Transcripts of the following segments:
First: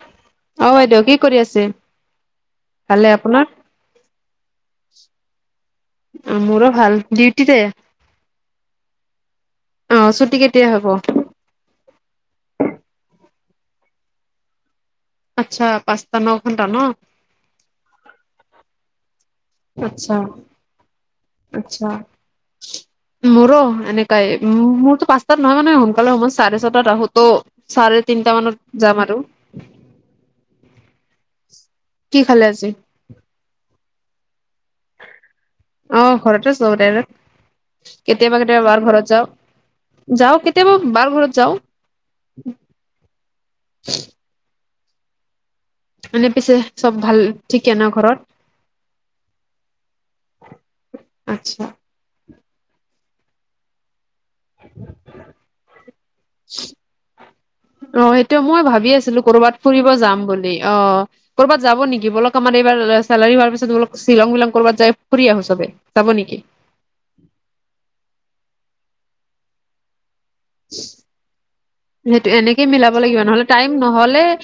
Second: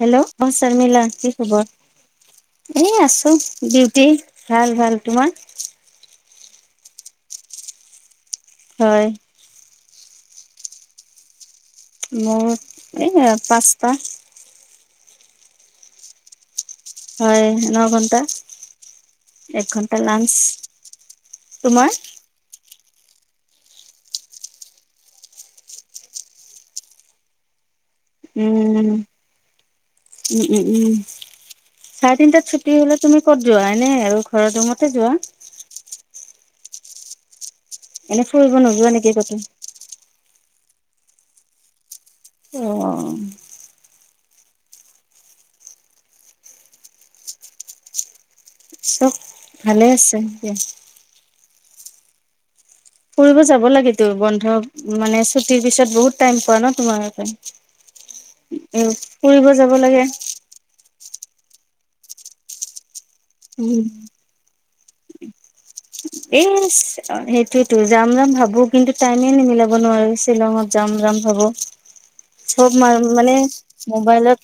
Hello অ বাইদেউ শৰ্মিলা কি কৰি খবৰ? আছে এ ভালে আছো, আপোনাৰ ডিউটি ভাল ভাল তোমাৰ? মোৰো ভাল ডিউটিত, হয় অ ছুটি কেতিয়া হব। মোৰ এ পাঁচটা। আচ্ছা পাঁচতা ন খন হয় ন ঘণ্টা, আচ্ছা আচ্ছা। তোমাৰ মোৰো এনেকাই মোৰতো পাঁচটাত নহয় মানে সোনকালে সব চাৰে ছটাত আহোতো চাৰে তিনটা মানত উম যাম আৰু। উম উম উম চাৰে কি খালে তিনটাত আজি ছুটি হলে তুমি ক'ত যোৱা এনে আৰু ঘৰৰ মতে যোৱা? এনে কেতিয়া বা ফুৰিব কেতিয়া বাৰ নোযোৱা নেকি ঘৰত যাওঁ ক'তো যাও কে তে বাৰ ঘৰত যাও। অ [unintelligible] এনে পিছে চব ভাল ঠিকে ন ঘৰত? চব ভালে আছে এয়া আচ্ছা ফুৰিব যাব লাগে ত বন্ধ মানে ছুটিৰ পিছত বহুত টাইম পোৱা ন তোমাৰ অ সেইটো মই ভাবি আছিলো কৰবাত ফুৰিব যাম বুলি অ ক'ৰবাত যাব নেকি বল আমাৰ এইাৰ চেলাৰী হোৱাৰ পিছত বোল উম শ্বিলং বিলং কৰ'ৰবাত যাই ফুৰি আহোঁ চে এ সেইটোৱেতো যাম যাম ভাবো কিন্তু টাইমে নিমিলাব নোৱাৰো শ্বিলঙত যাম যাম ভাবো সেইটো এনেকে চব মই মিলাব লাগিব মানে নহলে টাইম নহলে মোবাইলত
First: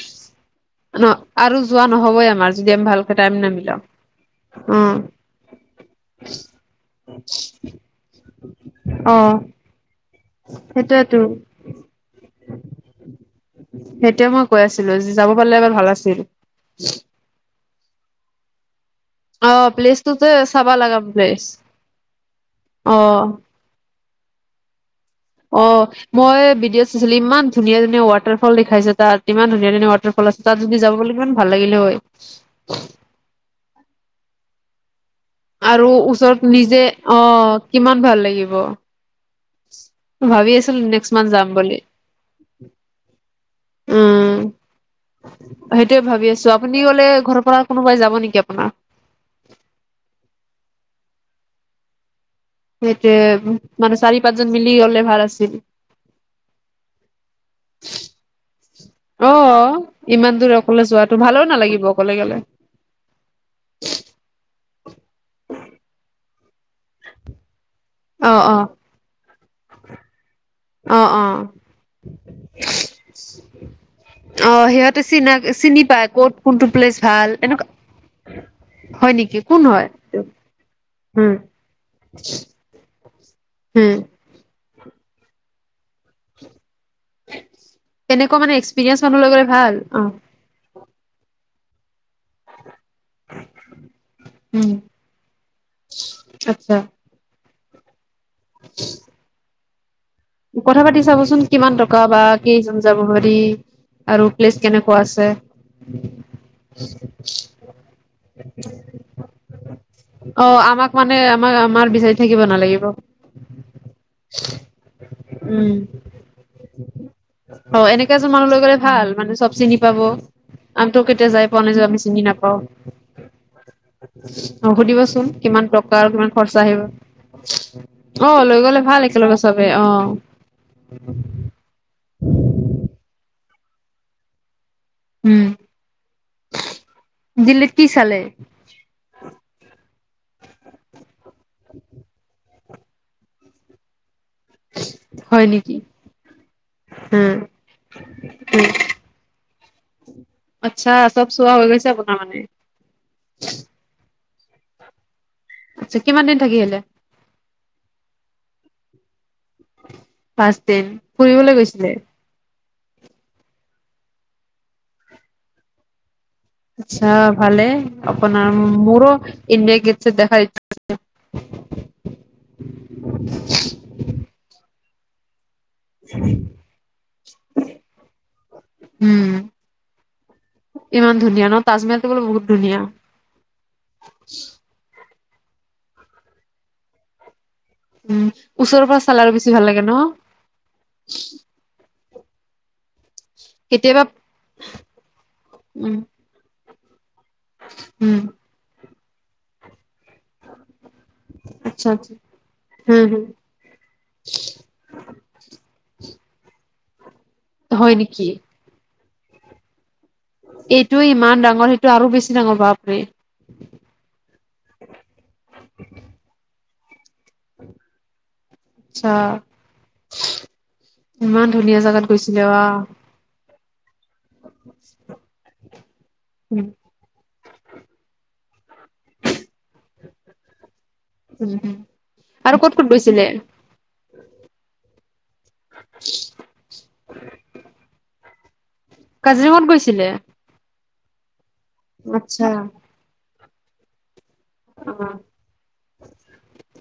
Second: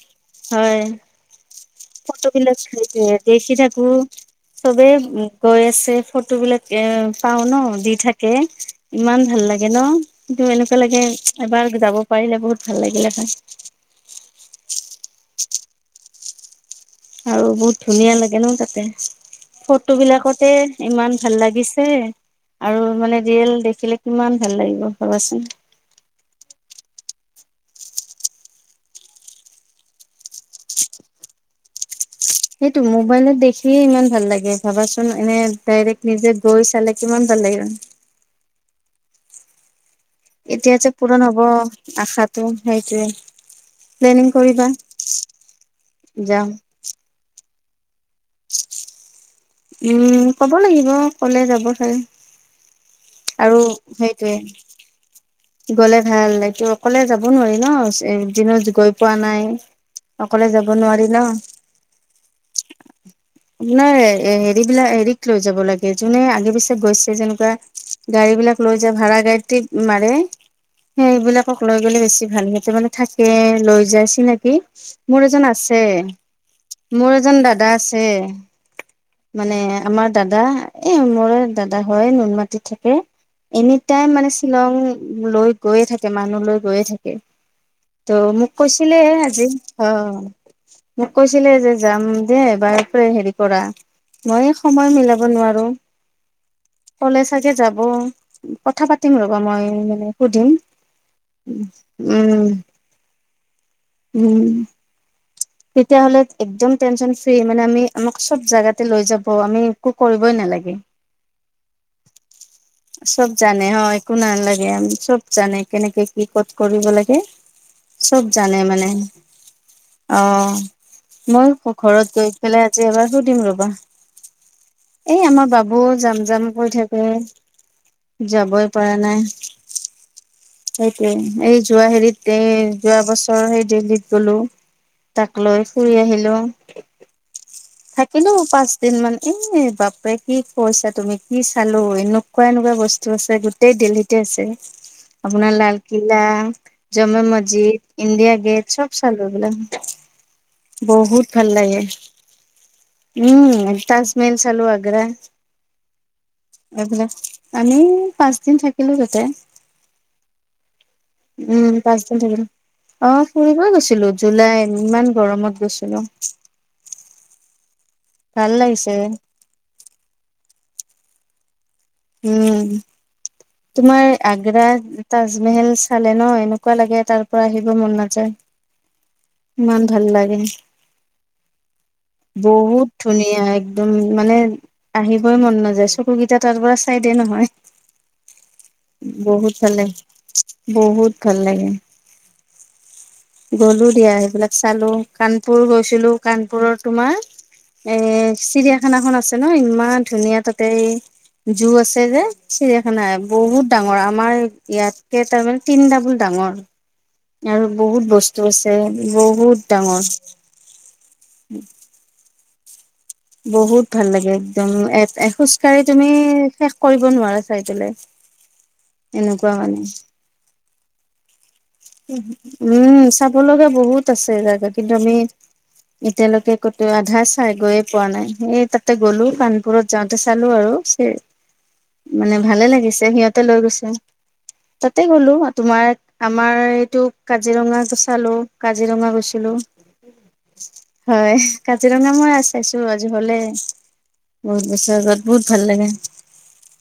হয় ন আৰু যোৱা নহবই ফটো আমাৰ বিলাক যদি আমি খাইছে ভালকে টাইম দেখি নিমিলাও থাকো অ চবে গৈ আছে ফটো বিলাক এ পাওঁ ন দি থাকে অ ইমান ভাল ভাল লাগে ন কিন্তু এনেকুৱা লাগে সেইটোয়েতো এবাৰ যাব পাৰিলে বহুত ভাল লাগিলে হয়াই এতিয়া মই কৈ আছিলো যে যাব পাৰিলে এবাৰ ভাল আছিল আৰু বহুত ধুনীয়া লাগে ন তাতে অ ফটো প্লেচটো যে বিলাকতে চাবা লগা ইমান ভাল প্লেচ লাগিছে আৰু মানে অ ৰিয়েল দেখিলে কিমান ভাল লাগিব ভাবাচোন অ মই ভিডিঅ' চাইছিলো ইমান ধুনীয়া ধুনীয়া ৱাটটাৰল দেখাইছে তাত ইমান ধুনীয়া ধুনীয়া ৱাটাৰফল আছে তাত যদি যাবলৈাগ ইমান ভাল লাগিলে হয় সেইটো মোবাইলত দেখিয়ে ইমান ভাল লাগে ভাবাচোন এনে আৰু ডাইৰেক্ট ওচৰত গৈ নিজে চালে অ কিমান ভাল লাগিব। কিমান ভাল লাগিব [unintelligible] এতিয়া আছিলো যে নেক্সট পূৰণ মান্থ হ'ব যাম বুলি আশাটো সেইটোৱে প্লেনিং উম কৰিবা সেইটোয়ে ভাবি যাম। আছো আপুনি কলে ঘৰৰ পৰা কোনোবাই যাব নেকি আপোনাৰ উম কব লাগিব কলে যাব চাগে সেইটোৱে আৰু মানে চাৰি সেইটোৱে পাঁচজন মিলি গলে ভাল আছিল গ'লে ভাল অকলে যাব নোৱাৰি ন এদিনত গৈ পোৱা অ নাই ইমান দূৰ অকলে যোৱাটো ভালো নালাগিব অকলে গলে [unintelligible] হেৰিবলাক হেৰিক লৈ যাব লাগে যোনে আগে পিছে গৈছে যেনেকুৱা গাড়ী অ অ বিলাক লৈ যায় ভাড়া গাড়ী মাৰে অ হে অ এইবিলাকক লৈ গলে বেছি ভাল সিহতে মানে থাকে লৈ যায় অ চিনাকি সিহঁতে মোৰ চিনা এজন আছে চিনি আছে পায় ক'ত কোনটো প্লেচ মোৰ ভাল এজন এনেকুৱা দাদা আছে হয় নেকি মানে কোন আমাৰ হয় দাদা এ উম, মৰে দাদা হয় নুনমাটিত থাকে এনি উম, টাইম মানে শ্বিলং লৈ গৈয়ে থাকে মানুহ লৈ গৈয়ে থাকে ত তেনেকুৱা মোক মানে কৈছিলে এক্সপিৰিয়েঞ্চ মানুহ লৈ আজি গ'লে ভাল অ মোক কৈ যাম দে এবাৰ হেৰি কৰা মই উম, সময় মিলাব নোৱাৰো আচ্ছা। চাগে যাব কথা পাতিম ৰ'বা মই সুধিম কথা পাতি চাবচোন কিমান টকা বা উম কেইজন যাব পাৰি আৰু উম প্লেচ কেনেকুৱা আছে তেতিয়াহ'লে একদম টেনচন ফ্ৰী মানে আমি আমাক চব জাগাতে লৈ যাব আমি একো কৰিবই অ', নালাগে আমাক মানে আমাক আমাৰ বিচাৰি থাক চব জানে হয় একো নালাগে চব জানে উম, কেনেকে কি ক'ত কৰিব লাগে অ', এনেকে চব এজন মানুহ জানে লৈ গ'লে মানে ভাল চব চিনি পাব। আহ আমটো কেতিয়া মই যাই পোৱা নাই যে আমি ঘৰত চিনি গৈ নাপাওঁ পেলাই আজি এবাৰ সুধিম ৰবা অ', এ সুধিবচোন আমাৰ কিমান টকা বাবুও আৰু জাম কিমান জাম খৰচা কৰি আহিব। থাকে অ', লৈ যাবই গ'লে ভাল পৰা নাই একেলগে চবে অ', সেইটোৱে এই যোৱা হেৰিত এই যোৱা বছৰ সেই দিল্লীত গলো তাক লৈ ফুৰি আহিলো চালে থাকিলো পাঁচ দিন মান এ বাপে কি কৈছা তুমি কি চালো এনেকুৱা এনেকুৱা বস্তু আছে গোটেই দিল্লী [unintelligible] আছে। হয় আপোনাৰ নেকি লালকিল্লা জামে উম, মছজিদ ইণ্ডিয়া গেট উম। চব চালো এইবিলাক। [unintelligible] আচ্ছা বহুত চব ভাল চোৱা হৈ লাগে গৈছে আপোনাৰ মানে। উম তাজমহল চালোঁ আগ্ৰা। আচ্ছা কিমান দিন থাকি আহিলে? এইবিলাক আমি পাঁচদিন থাকিলো তাতে। পাঁচদিন ফুৰিবলৈ গৈছিলে। অহ ফুৰিব গৈছিলো জুলাইত ইমান গৰমত গৈছিলো। আচ্ছা ভালে ভাল আপোনাৰ লাগিছে মোৰো ইণ্ডিয়া গেট চেট দেখাৰ ই। [unintelligible] উম তোমাৰ আগ্ৰা তাজমহল। চালে নহ এনেকুৱা লাগে তাৰ পৰা আহিব মন নাযায়। উম ইমান ভাল লাগে। ইমান ধুনীয়া ন তাজমহলটো বোলে ধুনীয়া। বহুত ধুনীয়া একদম মানে আহি। [unintelligible] মন নাযায় চকুকেইটা তাৰ পৰা চাইদে নহয়। উম ওচৰৰ পৰা চালে আৰু বেছি বহুত ভাল ন লাগে বহুত ভাল লাগে। গ'লো কেতিয়াবা দিয়া সেইবিলাক চালোঁ কানপুৰ উম গৈছিলো কানপুৰৰ তোমাৰ। এ উম চিৰিয়াখানা খন আছে নহ ইমান ধুনীয়া তাতে। জু আচ্ছা আছে আচ্ছা যে চিৰিয়াখানা হম হম বহুত ডাঙৰ আমাৰ ইয়াতকে তাৰমানে তিন ডাবল ডাঙৰ। ডাঙৰ আৰু হয় বহুত নেকি? বস্তু আছে বহুত ডাঙৰ। এইটোৱে ইমান ডাঙৰ সেইটো আৰু বেছি ডাঙৰ বাপৰে। বহুত ভাল লাগে। একদম এ এ খোজ কাঢ়ি তুমি শেষ কৰিব নোৱাৰা চাই পেলে। আচ্ছা এনেকুৱা মানে। ইমান। ধুনীয়া জাগাত গৈছিলে ৱাহ উম চাব লগা। বহুত আছে জাগা কিন্তু আমি এতিয়ালৈকে উম ক'তো আধা। ঠাই গৈয়ে পোৱা নাই এই তাতে গ'লো কানপুৰত যাওঁতে চালোঁ আৰু। উম মানে আৰু ভালে ক'ত ক'ত লাগিছে গৈছিলে সিহঁতে লৈ গৈছে। তাতে গ'লো তোমাৰ। আমাৰ এইটো কাজিৰঙা চালো কাজিৰঙা গৈছিলোঁ। কাজিৰঙাত গৈছিলে হয় কাজিৰঙা মই আ আচ্ছা চাইছো আজি হ'লে। বহুত বছৰ অ আগত বহুত ভাল লাগে।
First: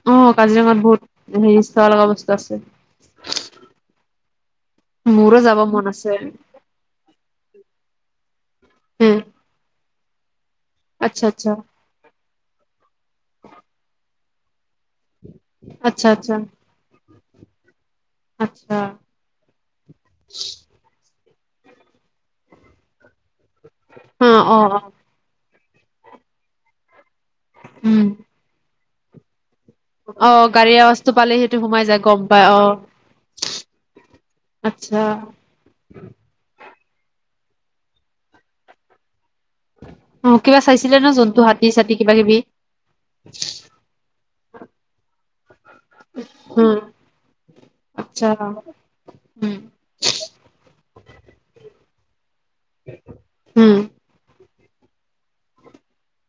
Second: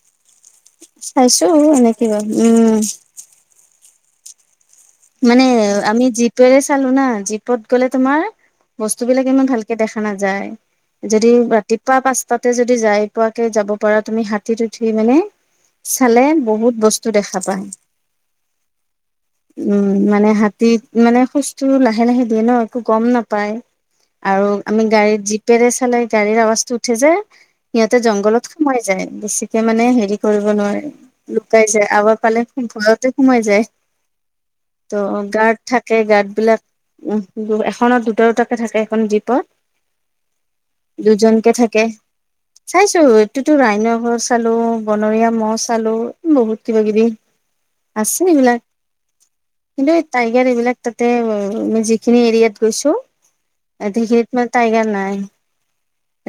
অ কাজিৰঙাত বহুত চাইছোঁ হেৰি চাব এনেক লগা বস্তু আছে উম। মোৰো মানে যাব মন আমি আছে জীপেৰে চালোঁ না জীপত গ'লে তোমাৰ। হ বস্তুবিলাক ইমান ভালকে দেখা নাযায়। আচ্ছা যদি আচ্ছা ৰাতিপুৱা পাঁচটাতে যদি যাই পোৱাকে যাব পাৰা তুমি হাতীত। উঠি মানে আচ্ছা চালে আচ্ছা বহুত বস্তু দেখা পায়। আচ্ছা উম মানে হাতীত মানে খোজটো লাহে লাহে দিয়ে নহ একো গম নাপ। পাই অ আৰু অ অ আমি গাড়ীত জিপেৰে চালেই গাড়ীৰ আৱাজটো উঠে যে। সিহঁতে উম জংঘলত সোমাই যায় বেছিক। তে মানে হেৰি অ কৰিব গাড়ীৰ নোৱাৰে আৱাজটো পালে সেইটো লুকাই সোমাই যায় আগৰ গম ফালে পাই অ ভয়তে সোমাই যায়। [inaudible] আচ্ছা ত' গাৰ্ড থাকে গাৰ্ড বিলাক এখনত দুটা দুটাকে থাকে এখন জীপত। [inaudible] [inaudible] কিবা চাইছিলে নে জন্তু হাতী চাতি কিবা কিবি। চাইছোঁ এইটোতো ৰাইনৰ ঘৰ চালোঁ বনৰীয়া। ম'হ চালোঁ বহুত উম কিবা কিবি আচ্ছা আছে এইবিলাক। উম কিন্তু এই টাইগাৰ এইবিলাক তাতে যিখিনি এৰিয়াত। গৈছো উম সিখিনিত মানে টাইগাৰ নাই।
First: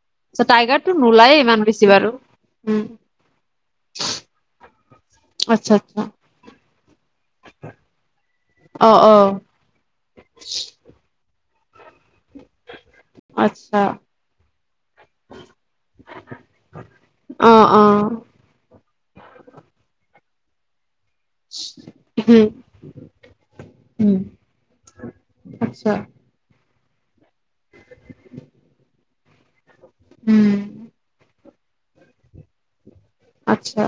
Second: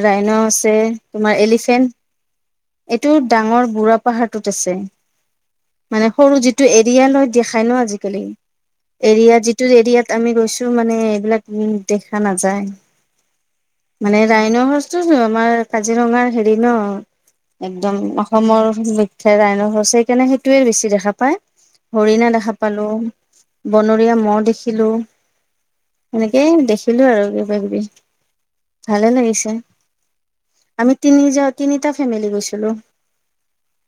ৰাইনা আছে টাইগাৰটো তোমাৰ নোলায়ে ইমান বেছি এলিফেণ্ট বাৰু উম এইটো ডাঙৰ বুঢ়া পাহাৰটোত আছে আচ্ছা আচ্ছা মানে সৰু যিটো এৰিয়া লৈ খাই ন আজিকালি অ অ এৰিয়াাত যিটো এৰিয়াত আমি গৈছো মানে এইবিলাক উ দেখা নাযায় আচ্ছা মানে ৰাইন হচো আমাৰ কাজিৰঙাৰ হেৰি ন অ অ একদম অসমৰ মখ্যে ৰাইনৰচ সেইকাৰণে সেইটোৱে বেছি দেখা পায় দিনা উম দেখা পালো বনৰীয়া উম মহ দেখিলো আচ্ছা সেনেকেই দেখিলো আৰু ভালে লাগিছে উম আমি তিনি যত তিনিটা ফেমিলি গৈছে উ আচ্ছা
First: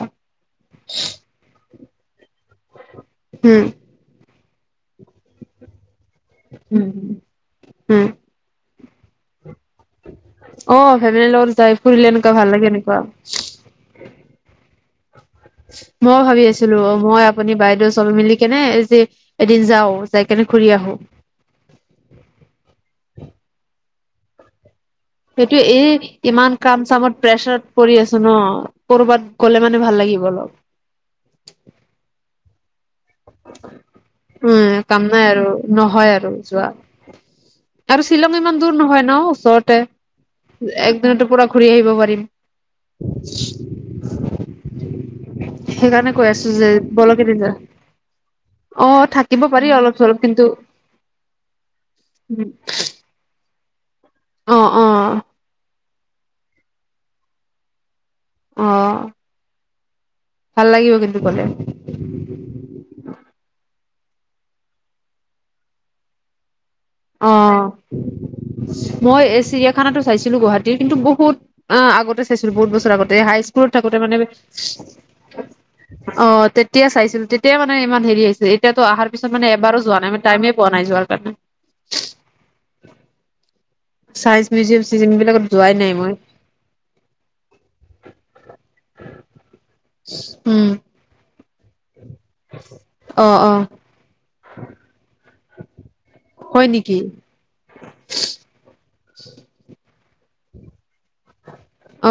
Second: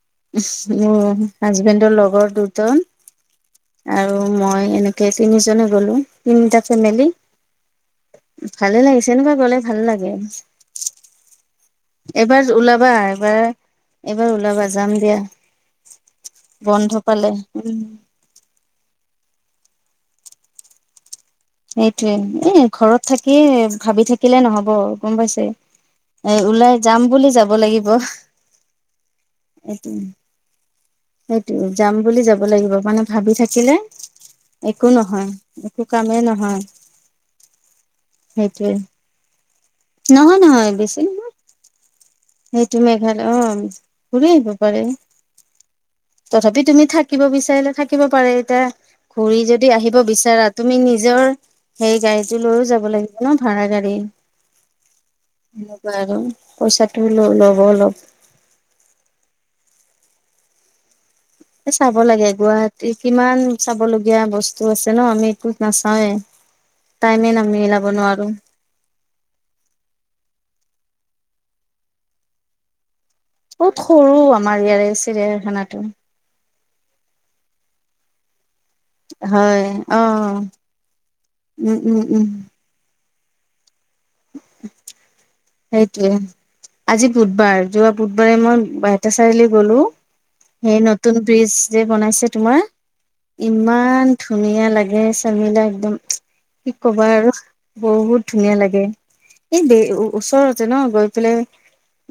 হাজবেণ্ডৰ লগৰ দুজন উম আৰু মই এনেকে তিনি জনে গলো তিনিটা উম ফেমিলি উম। ভালে লাগিছে এনেকুৱা গলে ভাল লাগে অ ফেমিলিৰ লগত যাই ফুৰিলে এনেকুৱা এইবাৰ ভাল লাগে ওলাবা এনেকুৱা এইবাৰ এইবাৰ ওলাবা যাম দিয়া মই ভাবি আছিলো বন্ধ মই পালে আপুনি উম বাইদেউ চবে মিলি কেনে যে এদিন যাও যাই কেনে ঘূৰি আহো সেইটোৱে এ ঘৰত থাকি ভাবি থাকিলে নহব আৰু সেইটো এই ইমান কাম চামত বুলি যাব প্ৰেচাৰত লাগিব পৰি আছো ন কৰবাত গ'লে মানে এইটো ভাল লাগে কি বল সেইটো যাম বুলি যাব লাগিব মানে ভাবি থাকিলে উম একো কাম নাই নহয় আৰু একো নহয় কামেই আৰু নহয় যোৱা আৰু শ্বিলং ইমান দূৰ সেইটোৱে নহয় ন ওচৰতে নহয় নহয় বেছি একদিনতে নহয় পুৰা ঘূৰি আহিব পাৰি সেইটো মেঘাল অ ঘূৰি আহিব পাৰে সেইকাৰণে কৈ আছো তথাপি যে তুমি বলক থাকিব এদিন যাও বিচাৰিলে থাকিব পাৰে এতিয়া অ ঘুৰি থাকিব পাৰি যদি অলপ আহিব চলপ কিন্তু বিচাৰা তুমি নিজৰ সেই গাড়ীটো লৈও যাব লাগিব ন ভাড়া গাড়ী অ অ বাৰু পইচাটো ল ল'ব অলপ আহ ভাল লাগিব এ চাব লাগে গুৱাহাটী কিমান চাব লগগীয়া বস্তু আছে ন আমি এইটোত নাচাওৱেই অ মই চিৰিয়াখানা চাইছিলো গুৱাহাটী কিন্তু বহুত আগতে চাইছিলো বহুত বছৰ আগত হাই স্কুলত বহুত থাকোতে মানে সৰু আমাৰ ইয়াৰে চিৰিয়াখানাটো। অ তেতিয়া চাইছিলো তেতিয়াই মানে ইমান হেৰি আছিল এতিয়াতো অহাৰ পিছত মান হয় এবাৰো যোৱা নাই মান অ', টাইমে পোৱা নাই যোৱাৰ কাৰণে um, um, um science museum চিজিয়াম এইবিলাকৰ সেইটোৱে আজি বুধবাৰ যোৱা বুধবাৰে মই বাইহেটা চাৰিআলি গলো উম সেই নতুন বীজ যে বনাইছে তোমাৰ অ অ ইমান ধুনীয়া লাগে ত মিলা একদম হয় কি নেকি কবা আৰু বহুত ধুনীয়া লাগে এই ব ওচৰতে ন গৈ পেলাই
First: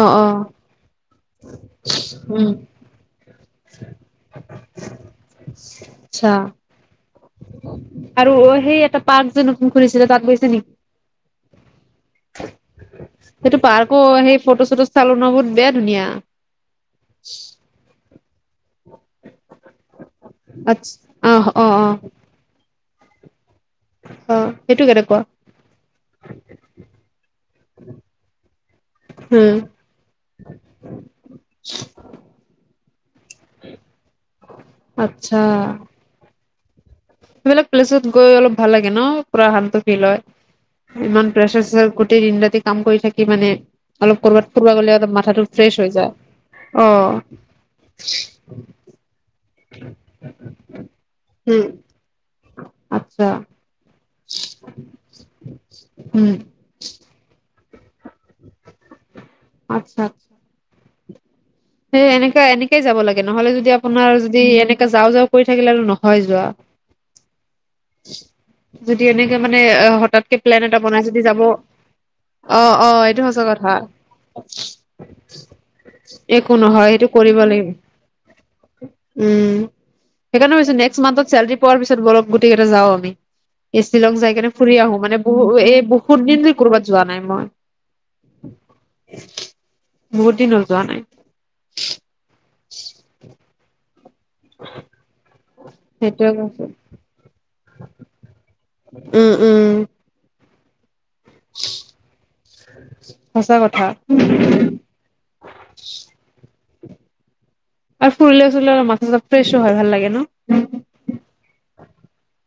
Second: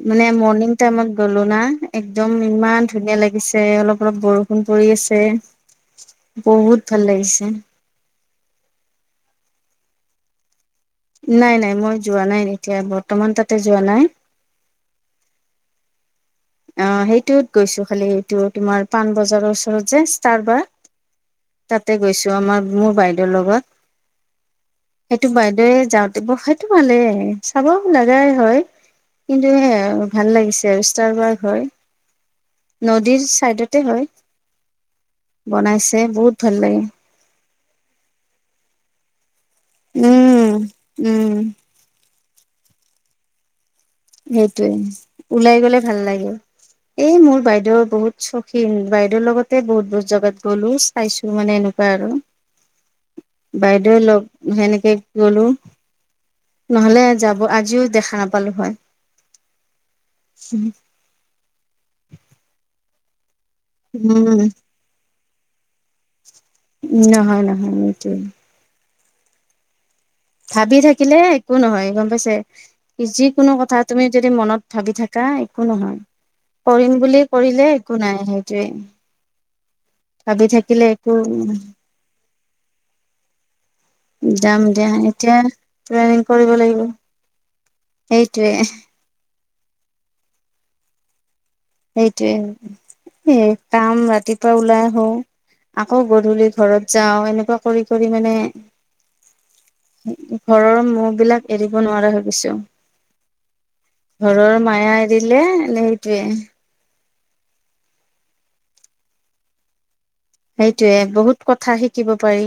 অ অ মৰ্ণিং টাইমত গ'লো না একদম উম ইমান ধুনীয়া লাগিছে অলপ অলপ বৰষুণ কৰি আছে আচ্ছা বহুত ভাল লাগিছে [unintelligible] খুলিছিলে তাক গৈছে নেকি নাই নাই মই যোৱা নাই এতিয়া বৰ্তমান সেইটো তাতে যোৱা পাৰ্কো নাই [unintelligible] চালো ন বহুত বেয়া ধুনীয়া অ সেইটোত গৈছো খালি এইটো তোমাৰ পাণবজাৰৰ ওচৰত যে ষ্টাৰবাৰ? আচ্ছা অ অ অ তাতে গৈছো আমাৰ মোৰ বাইদেউৰ লগত। অ সেইটো বাইদেৱে যাওঁতে ব সেইটো ভালে চাব লগাই হয়। কিন্তু উম এ ভাল লাগিছে আৰু ষ্টাৰবাৰ হয়। নদীৰ চাইডতে হয় বনাইছে বহুত ভাল লাগে। সিবিলাক প্লেছত গৈ অলপ ভাল লাগে ন? পুৰা শান্ত ফিল হয়, উম ইমান উম প্ৰেচাৰ চেঁচা গোটেই দিন ৰাতি কাম কৰি থাকি মানে- অলপ কৰবাত ফৰব সেইটোৱে গ'লে মথাটো ওলাই ফ্ৰেছ গলে হৈ ভাল যায় লাগে অ এই মোৰ বাইদেউৰ বহুত চখীন বাইদেউৰ লগত, বহুত বহুত জেগাত গ'লো চাইছো মানে উম। এনেকুৱা আৰু আচ্ছা বাইদেউ লগ সেনেকে গলো উম নহলে যাব আজিও দেখা নাপালো হয় আতচ্ছা আচ্ছা স এনেকা এনেকাই যাব লাগে নহলে যদি আপোনাৰ উম যদি এনেকে যাওঁ যাওঁ কৰি থাকিলে আৰু নহয় যোৱা। হয় নাইহ সটোয়ে [unintelligible] যদি এনেকে মানে এ ভাবি থাকিলে একো নহয় গম পাইছে অ অ এইটো সঁচা যিকোনো কথা তুমি যদি মনত ভাবি থাক- কা একো নহয়, একো নহয় কৰিম সেইটো বুলি কৰিব কৰিলে লাগিব একো নাই সেইটোৱে উম। ভাবি সেইকাৰণেতো থাকিলে নেক্সট একো মান্থত চেলাৰৰি পোৱাৰ পিছত বৰ গোটেই যও আমি এই শ্বিলং যাই কেনে যাম ফুৰি দিয়া আহো মানে এতিয়া বহু এই বহুত প্লেনিং দিন ধ কৰিব লাগিব কৰ'বাত যোৱা নাই মই,, সেইটোৱে বহুত দিন যোৱা নাই, সেইটোৱে এ কাম ৰাতিপুৱা ওলাই আহো, আকৌ সেইটোয়ে গধূলি কৈছো ঘৰত যাওঁ এনেকুৱা কৰি কৰি মানে উম উম ঘৰৰ মোহ বিলাক এৰিব নোৱাৰা হৈ গৈছোঁ। সঁচা কথা ঘৰৰ মায়া এৰিলে সেইটোৱে আৰু ফুুৰিলে চুৰিলে অলপ মাথা চাতা ফ্ৰেছো হয় ভাল লাগে ন। সেইটোয়ে বহুত কথা শিকিব পাৰি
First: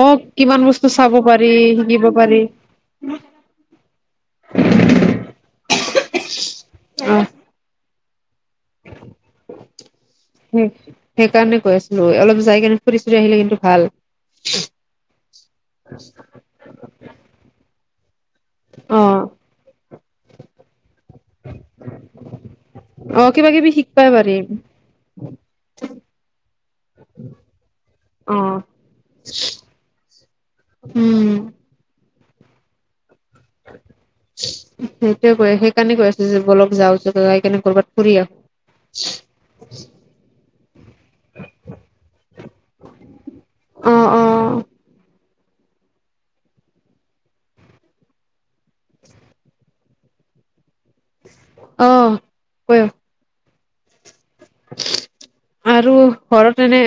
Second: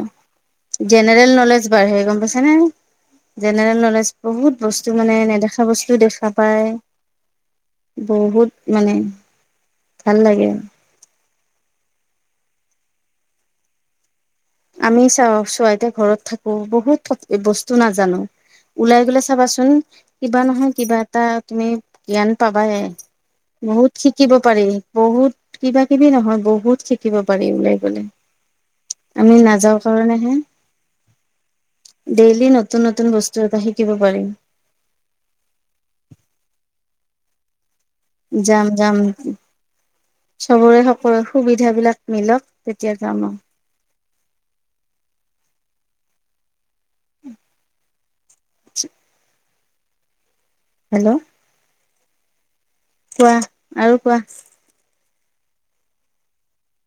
অ কিমান বস্তু চাব জেনেৰেল পাৰি নলেজ বাঢ়ে শিকিব গম পাৰি পাইছে নে। জেনেৰেল নলেজ বহুত বস্তু মানে নেদেখা বস্তুও দেখা পায়। অ বহুত মানে ভাল লাগে। সেই সেইকাৰণে কৈ আছিলো অলপ যাই‌ কিনে ফুৰি চুৰি আহিলে কিন্তু ভাল। আমি চা ছৱেইতো ঘৰত থাকো বহুত বস্তু নাজানো। অ ওলাই গলে চাবাচোন কিবা নহয় কিবা এটা তুমি জ্ঞান পাবাই। অ কিবা কিবি বহুত শিকবাই শিকিব পাৰিম পাৰি বহুত কিবা কিবি নহয় বহুত শিকিব পাৰি উলাই গ'লে। অ আমি নাযাওঁ কাৰণে হে উম। ডেইলি নতুন নতুন বস্তু এটা শিকিব পাৰিম সেইটোৱে কৈ সেইকাৰণে কৈ আছো যাওঁ বলক যাই কিনে ক'ৰবাত ফুৰি যাম যাম। চবৰে সকলোৰে সুবিধাবিলাক মিলক তেতিয়া যাম আৰু। আহো অ অ [unintelligible] [inaudible] হেল্ল'অ অ ক'ক কোৱা আৰু কোৱা। আৰু ঘৰত এনে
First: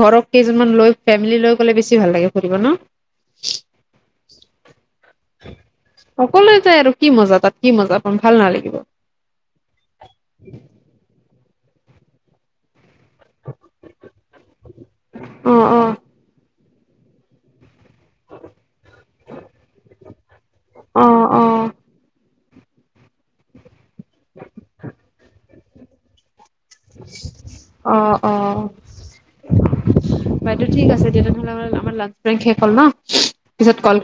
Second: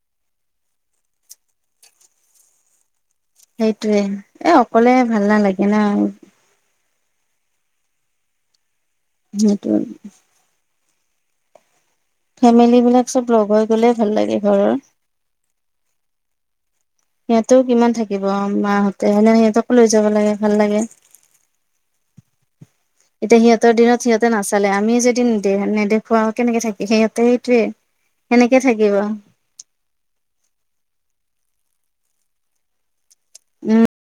ঘৰৰ কেইজনমান লৈ ফেমিলি লৈ গ'লে বেছি ভাল লাগে ফুৰিব ন। সেইটোয়ে, এ অকলে ভাল নালাগে না। অকলে যায় আৰু কি মজা তাত কি মজা পাম ভাল নালাগিব। সেইটোৱে। ফেমেলী বিলাক চব লগ হৈ গলে ভাল লাগে ঘৰৰ। অ অ সিহঁতেও কিমান থাকিব, মাহঁতে সেইকাৰণে সিহঁতক লৈ যাব লাগে ভাল লাগে। অ অ এতিয়া সিহঁতৰ দিনত। সিহতে নাচালে আমিও যদি নেদেখুৱাও কেনেকে থাকে। সিহঁতে সেইটোৱে। অ' সেনেকে অ' থাকিব উম বাইদেউ ঠিক আছে তেনেহ'লে। আমাৰ লাষ্ট ব্ৰেক শেষ হল ন। পিছত ক'ল